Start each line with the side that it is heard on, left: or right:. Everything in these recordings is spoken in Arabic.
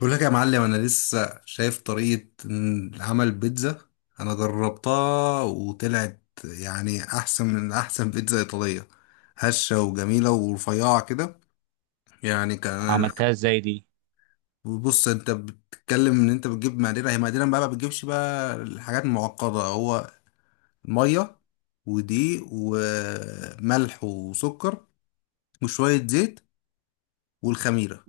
left: بقول لك يا معلم انا لسه شايف طريقة عمل بيتزا. انا جربتها وطلعت يعني احسن من احسن بيتزا ايطالية، هشة وجميلة ورفيعة كده. يعني كان
right: عملتها ازاي دي؟
left: بص، انت بتتكلم ان انت بتجيب مقادير، هي مقادير بقى، ما بتجيبش بقى الحاجات المعقدة. هو مية ودقيق وملح وسكر وشوية زيت والخميرة.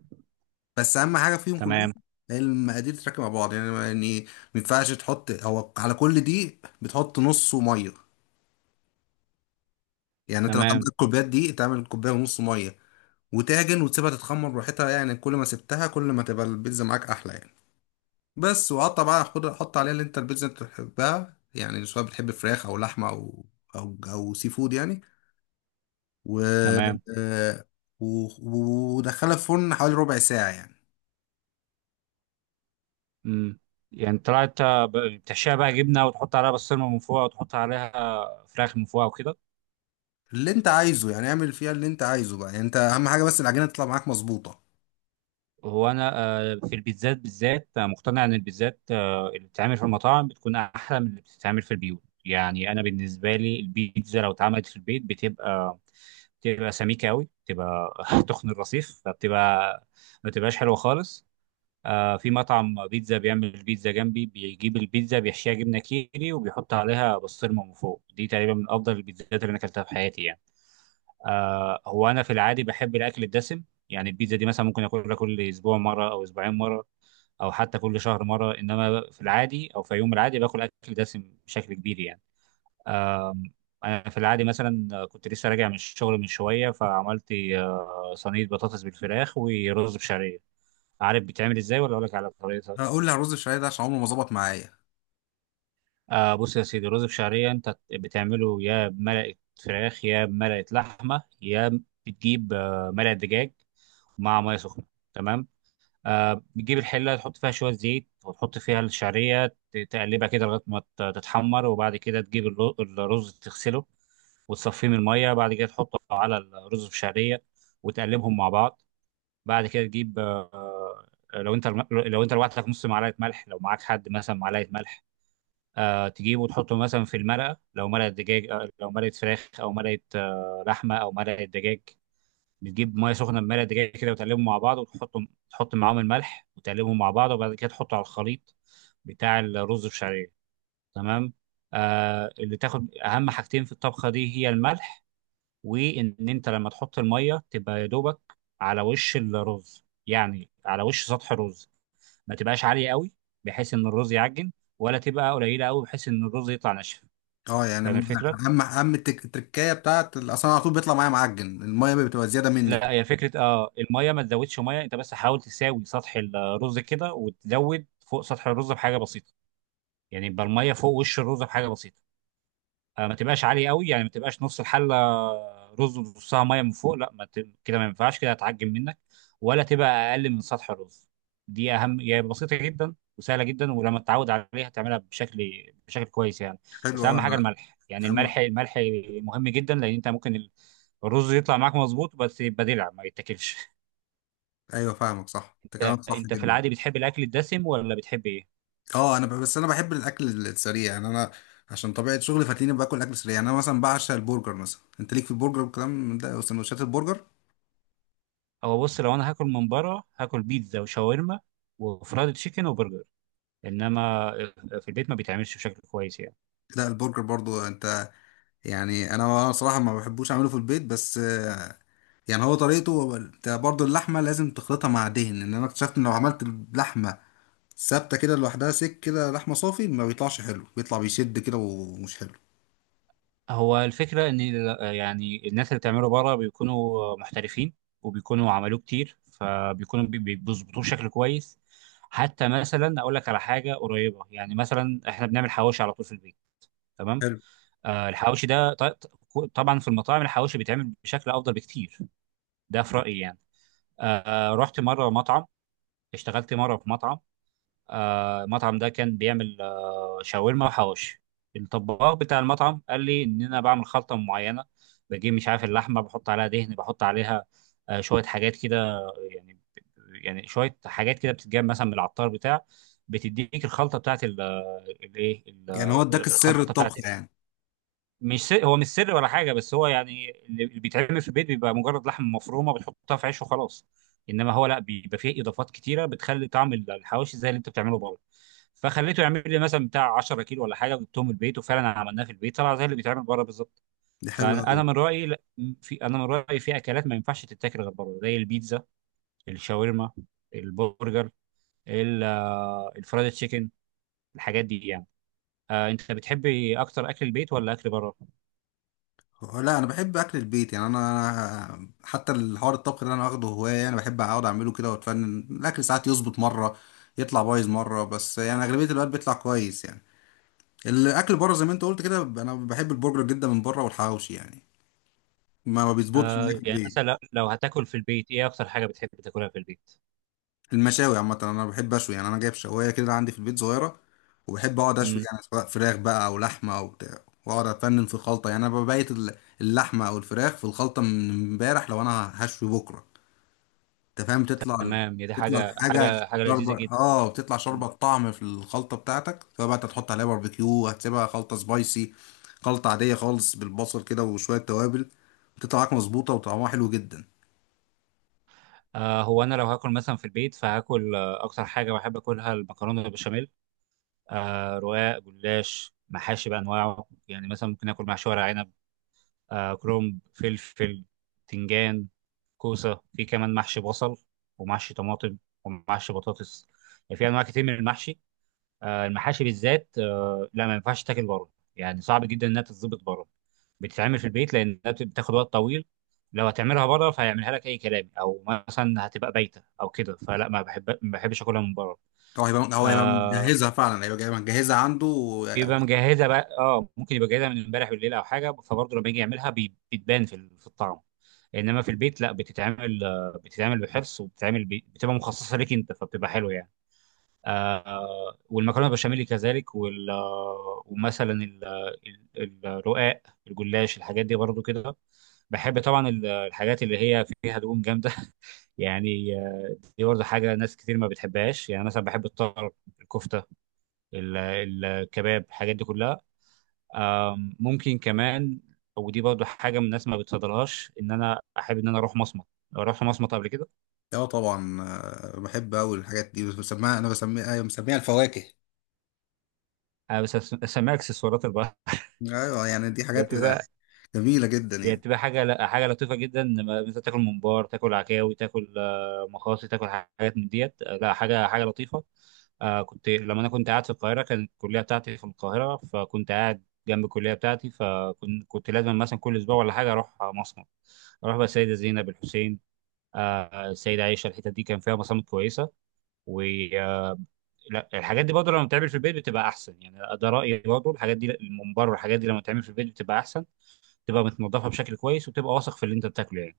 left: بس اهم حاجه فيهم كلهم
right: تمام.
left: هي المقادير تتركب مع بعض. يعني ما ينفعش تحط، هو على كل دقيق بتحط نص ميه. يعني انت لو تعمل
right: تمام.
left: كوبايات دقيق تعمل كوبايه ونص ميه، وتعجن وتسيبها تتخمر براحتها. يعني كل ما سبتها كل ما تبقى البيتزا معاك احلى يعني. بس وقطع بقى، خد حط عليها اللي انت البيتزا انت بتحبها، يعني سواء بتحب فراخ او لحمه او او سي فود يعني. و
right: تمام.
left: آه، ودخلها في الفرن حوالي ربع ساعه يعني.
right: امم. يعني طلعت، بتحشيها بقى جبنه وتحط عليها بسطرمه من فوق وتحط عليها فراخ من فوق وكده.
left: اللي انت عايزه، يعني اعمل فيها اللي انت عايزه بقى. يعني انت اهم حاجه بس العجينه تطلع معاك مظبوطه.
right: هو انا في البيتزات بالذات، مقتنع ان البيتزات اللي بتتعمل في المطاعم بتكون احلى من اللي بتتعمل في البيوت يعني. انا بالنسبه لي البيتزا لو اتعملت في البيت بتبقى سميكه قوي، بتبقى تخن الرصيف، فبتبقى ما بتبقاش حلوه خالص. آه، في مطعم بيتزا بيعمل بيتزا جنبي، بيجيب البيتزا بيحشيها جبنه كيري وبيحط عليها بسطرمه من فوق. دي تقريبا من افضل البيتزات اللي انا اكلتها في حياتي يعني. آه، هو انا في العادي بحب الاكل الدسم. يعني البيتزا دي مثلا ممكن اكلها كل اسبوع مره او اسبوعين مره او حتى كل شهر مره، انما في العادي او في يوم العادي باكل اكل دسم بشكل كبير يعني. آه، انا في العادي مثلا كنت لسه راجع من الشغل من شويه، فعملت صينيه بطاطس بالفراخ ورز بشعريه. عارف بتعمل ازاي ولا اقول لك على طريقتها؟
left: هقول لي على الرز الشعريه ده عشان عمره ما ظبط معايا.
right: آه، بص يا سيدي، رز بشعرية انت بتعمله يا بملقة فراخ يا بملقة لحمة. يا بتجيب ملقة دجاج مع مية سخنة. تمام. آه، بتجيب الحلة تحط فيها شوية زيت وتحط فيها الشعرية، تقلبها كده لغاية ما تتحمر. وبعد كده تجيب الرز تغسله وتصفيه من المية. بعد كده تحطه على الرز بشعرية وتقلبهم مع بعض. بعد كده تجيب لو انت لوحدك نص معلقة ملح، لو معاك حد مثلا معلقة ملح. تجيبه وتحطه مثلا في المرقة، لو مرقة دجاج، لو مرقة فراخ أو مرقة، لحمة أو مرقة دجاج. بتجيب مية سخنة بمرقة دجاج كده وتقلبهم مع بعض وتحطهم، تحط معاهم الملح وتقلبهم مع بعض. وبعد كده تحطه على الخليط بتاع الرز بالشعرية. تمام. آه، اللي تاخد أهم حاجتين في الطبخة دي هي الملح. وإن أنت لما تحط المية تبقى يا دوبك على وش الرز، يعني على وش سطح الرز، ما تبقاش عالية قوي بحيث إن الرز يعجن، ولا تبقى قليلة قوي بحيث إن الرز يطلع ناشف.
left: اه يعني
right: فاهم الفكره؟
left: اهم التركايه بتاعت اصلا على طول بيطلع معايا معجن، الميه بتبقى زياده مني
right: لا، هي
left: كده.
right: فكره، اه الميه ما تزودش، ميه انت بس حاول تساوي سطح الرز كده وتزود فوق سطح الرز بحاجه بسيطه. يعني يبقى الميه فوق وش الرز بحاجه بسيطه. ما تبقاش عاليه قوي، يعني ما تبقاش نص الحله رز ونصها ميه من فوق. لا، ما ت... كده ما ينفعش، كده هتعجن منك. ولا تبقى اقل من سطح الرز. دي اهم هي، يعني بسيطه جدا وسهله جدا، ولما تتعود عليها تعملها بشكل كويس يعني.
left: حلو
right: بس
left: قوي
right: اهم حاجه
left: انا.
right: الملح، يعني الملح
left: اهم.
right: الملح مهم جدا. لان انت ممكن الرز يطلع معاك مظبوط بس يبقى دلع ما يتاكلش
left: ايوه فاهمك صح، انت
right: انت
left: كلامك صح
right: انت في
left: جدا.
right: العادي بتحب الاكل الدسم ولا بتحب ايه؟
left: اه انا بس انا بحب الاكل السريع يعني. انا عشان طبيعه شغلي فتلاقيني باكل اكل سريع. يعني انا مثلا بعشق البرجر مثلا، انت ليك في البرجر والكلام من ده وسندوتشات البرجر.
right: هو بص، لو انا هاكل من بره هاكل بيتزا وشاورما وفرايد تشيكن وبرجر، انما في البيت ما بيتعملش بشكل كويس يعني.
left: لا البرجر برضو انت، يعني انا صراحه ما بحبوش اعمله في البيت. بس يعني هو طريقته، هو انت برضه اللحمه لازم تخلطها مع دهن. ان انا اكتشفت ان لو عملت اللحمه ثابته كده لوحدها سك كده لحمه صافي ما بيطلعش حلو، بيطلع بيشد كده ومش حلو.
right: هو الفكره ان يعني الناس اللي بتعمله بره بيكونوا محترفين، وبيكونوا عملوه كتير، فبيكونوا بيظبطوه بشكل كويس. حتى مثلا اقول لك على حاجه قريبه، يعني مثلا احنا بنعمل حواوشي على طول في البيت. تمام.
left: حلو.
right: آه، الحواوشي ده طبعا في المطاعم الحواوشي بيتعمل بشكل افضل بكتير. ده في رايي يعني. رحت مره مطعم، اشتغلت مره في مطعم. آه، المطعم ده كان بيعمل شاورما وحواوشي. الطباخ بتاع المطعم قال لي ان انا بعمل خلطه معينه، بجيب مش عارف اللحمه، بحط عليها دهن، بحط عليها شويه حاجات كده يعني. يعني شويه حاجات كده بتتجاب مثلا من العطار بتاع، بتديك الخلطه بتاعت الايه،
left: يعني هو اداك السر
right: الخلطه بتاعت.
left: الطبخ يعني.
right: مش سر، هو مش سر ولا حاجه، بس هو يعني اللي بيتعمل في البيت بيبقى مجرد لحمه مفرومه بتحطها في عيش وخلاص. انما هو لا، بيبقى فيه اضافات كتيره بتخلي طعم الحواوشي زي اللي انت بتعمله بره. فخليته يعمل لي مثلا بتاع 10 كيلو ولا حاجه، وجبتهم البيت وفعلا عملناه في البيت طلع زي اللي بيتعمل بره بالظبط.
left: دي حلو
right: فانا
left: قوي.
right: أنا من رايي، انا من رايي في اكلات ما ينفعش تتاكل غير بره، زي البيتزا، الشاورما، البرجر، الفرايد تشيكن، الحاجات دي يعني. آه، انت بتحبي اكتر اكل البيت ولا اكل بره؟
left: لا انا بحب اكل البيت، يعني انا، أنا حتى الحوار الطبخ اللي انا واخده هوايه، يعني بحب اقعد اعمله كده واتفنن. الاكل ساعات يظبط مره يطلع بايظ مره، بس يعني اغلبيه الوقت بيطلع كويس. يعني الاكل بره زي ما انت قلت كده، انا بحب البرجر جدا من بره والحواوشي. يعني ما بيظبطش معايا
right: آه،
left: في
right: يعني
left: البيت.
right: مثلا لو هتاكل في البيت، ايه اكتر حاجه بتحب تاكلها في البيت؟
left: المشاوي عامه انا بحب اشوي. يعني انا جايب شوايه كده عندي في البيت صغيره، وبحب اقعد اشوي
right: امم.
left: يعني، سواء فراخ بقى او لحمه او بتاع. واقعد افنن في الخلطه يعني، انا ببيت اللحمه او الفراخ في الخلطه من امبارح لو انا هشوي بكره. انت فاهم؟ تطلع،
right: تمام. هي دي
left: تطلع
right: حاجه،
left: الحاجه
right: حاجه
left: شوربه.
right: لذيذه جدا.
left: اه بتطلع شوربه الطعم في الخلطه بتاعتك. فبقى انت تحط عليها باربيكيو، هتسيبها خلطه سبايسي، خلطه عاديه خالص بالبصل كده وشويه توابل، بتطلع معاك مظبوطه وطعمها حلو جدا.
right: آه، هو انا لو هاكل مثلا في البيت فهاكل اكتر حاجه بحب اكلها المكرونه بالبشاميل. آه، رقاق، جلاش، محاشي بانواعه. يعني مثلا ممكن اكل محشي ورق عنب، آه، كرنب، فلفل، تنجان، كوسه، في كمان محشي بصل ومحشي طماطم ومحشي بطاطس. يعني في انواع كتير من المحشي. المحاشي بالذات لا ما ينفعش تاكل بره. يعني صعب جدا انها تتظبط بره. بتتعمل في البيت لانها بتاخد وقت طويل. لو هتعملها بره فهيعملها لك اي كلام، او مثلا هتبقى بايته او كده. فلا، ما بحب، ما بحبش اكلها من بره.
left: هو هيبقى
right: آه،
left: مجهزها فعلا، مجهزها عنده و-.
right: بيبقى مجهزه بقى، اه ممكن يبقى جاهزه من امبارح بالليل او حاجه، فبرضه لما يجي يعملها بتبان في في الطعم. انما في البيت لا، بتتعمل، بتتعمل بحرص وبتتعمل بتبقى مخصصه ليك انت، فبتبقى حلوه يعني. آه، والمكرونه بشاميل كذلك، وال آه، ومثلا ال- الرقاق، الجلاش، الحاجات دي برضو كده. بحب طبعا الحاجات اللي هي فيها دهون جامده يعني دي برضو حاجه ناس كتير ما بتحبهاش. يعني مثلا بحب الطرب، الكفته، ال- الكباب، الحاجات دي كلها. ممكن كمان، ودي برضو حاجه من الناس ما بتفضلهاش، ان انا احب ان انا اروح مصمت. لو رحت مصمت قبل كده.
left: اه طبعا. بحب قوي الحاجات دي. بسميها انا بسميها أيوة، مسميها الفواكه.
right: بس اسميها اكسسوارات
left: ايوه يعني دي حاجات
right: البحر.
left: جميله جدا
right: هي
left: يعني.
right: بتبقى حاجة، لا حاجة لطيفة جدا، لما مثلا تاكل ممبار، تاكل عكاوي، تاكل مخاصي، تاكل حاجات من ديت، لا حاجة، حاجة لطيفة. آه، كنت لما أنا كنت قاعد في القاهرة، كانت الكلية بتاعتي في القاهرة، فكنت قاعد جنب الكلية بتاعتي، فكنت لازم مثلا كل أسبوع ولا حاجة أروح مصمت. أروح بقى السيدة زينب، الحسين، آه، السيدة عائشة. الحتت دي كان فيها مصامت كويسة. و آه، لا الحاجات دي برضه لما بتتعمل في البيت بتبقى أحسن. يعني ده رأيي، برضه الحاجات دي، الممبار والحاجات دي لما بتتعمل في البيت بتبقى أحسن. تبقى متنضفه بشكل كويس وتبقى واثق في اللي انت بتاكله يعني.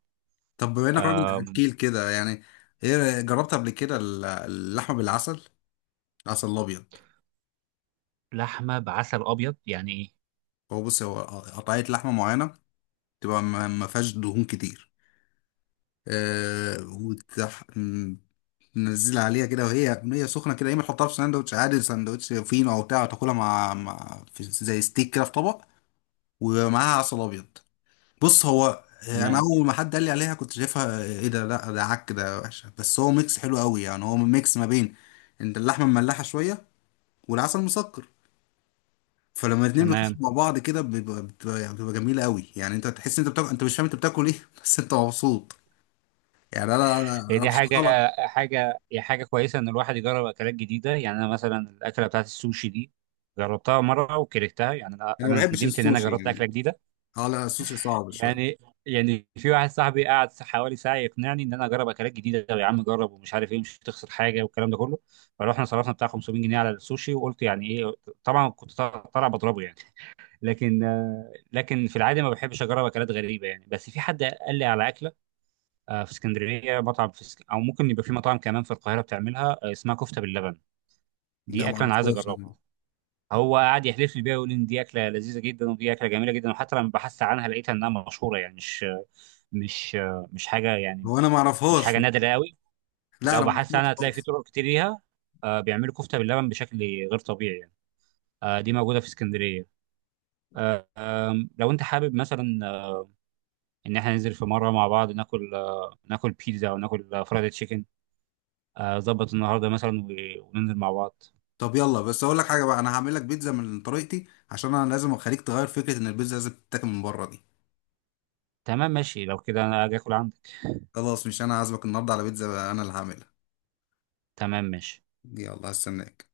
left: طب بما انك
right: آه،
left: راجل اكيل كده، يعني ايه جربت قبل كده اللحمه بالعسل؟ عسل ابيض.
right: لحمه بعسل ابيض يعني ايه؟
left: هو بص، هو قطعيه لحمه معينه، تبقى ما فيهاش دهون كتير. آه وتح... م- ننزل عليها كده وهي هي سخنه كده، يا اما تحطها في ساندوتش عادي، ساندوتش فينو او بتاع، تاكلها مع في زي ستيك كده في طبق، ومعاها عسل ابيض. بص هو، انا
right: تمام.
left: اول ما حد قال لي عليها كنت شايفها ايه ده، لا ده عك ده وحشه. بس هو ميكس حلو قوي. يعني هو ميكس ما بين انت اللحمه مملحه شويه، والعسل مسكر، فلما الاتنين بيخشوا
right: تمام.
left: مع بعض كده بتبقى يعني بتبقى جميله قوي. يعني انت تحس ان انت بتاكل، انت مش فاهم انت بتاكل ايه بس انت مبسوط. يعني انا انا
right: هي
left: انا
right: دي
left: مش،
right: حاجه،
left: خلاص.
right: حاجه، هي حاجه كويسه ان الواحد يجرب اكلات جديده. يعني انا مثلا الاكله بتاعت السوشي دي جربتها مره وكرهتها. يعني انا
left: انا ما
right: أنا
left: بحبش
right: ندمت ان انا
left: السوشي
right: جربت
left: يعني.
right: اكله جديده
left: اه لا السوشي صعب شويه.
right: يعني. يعني في واحد صاحبي قعد حوالي ساعه يقنعني ان انا اجرب اكلات جديده، يا عم جرب ومش عارف ايه، مش هتخسر حاجه، والكلام ده كله. فروحنا صرفنا بتاع 500 جنيه على السوشي، وقلت يعني ايه، طبعا كنت طالع بضربه يعني. لكن، لكن في العادة ما بحبش أجرب أكلات غريبة يعني. بس في حد قال لي على أكلة في اسكندرية، مطعم في اسك... أو ممكن يبقى في مطاعم كمان في القاهرة بتعملها، اسمها كفتة باللبن.
left: ده
right: دي
left: ما
right: أكلة أنا عايز
left: اعرفهاش يعني.
right: أجربها. هو قعد يحلف لي بيها ويقول لي إن دي أكلة لذيذة جدا ودي أكلة جميلة جدا. وحتى لما بحثت عنها لقيتها إنها مشهورة يعني، مش، مش مش حاجة يعني،
left: هو انا ما
right: مش حاجة
left: اعرفهاش.
right: نادرة قوي.
left: لا
right: لو
left: انا ما
right: بحثت عنها
left: اعرفهاش
right: هتلاقي في
left: خالص.
right: طرق كتير ليها. بيعملوا كفتة باللبن بشكل غير طبيعي يعني. دي موجودة في اسكندرية. آه، لو انت حابب مثلا ان احنا ننزل في مره مع بعض، ناكل ناكل بيتزا، او ناكل فرايد تشيكن. ظبط النهارده مثلا وننزل مع بعض.
left: طب يلا، بس اقول لك حاجه بقى، انا هعمل لك بيتزا من طريقتي، عشان انا لازم اخليك تغير فكره ان البيتزا لازم تتاكل من بره دي.
right: تمام، ماشي. لو كده انا اجي اكل عندك.
left: خلاص، مش انا عازمك النهارده على بيتزا انا اللي هعملها.
right: تمام، ماشي.
left: يلا هستناك.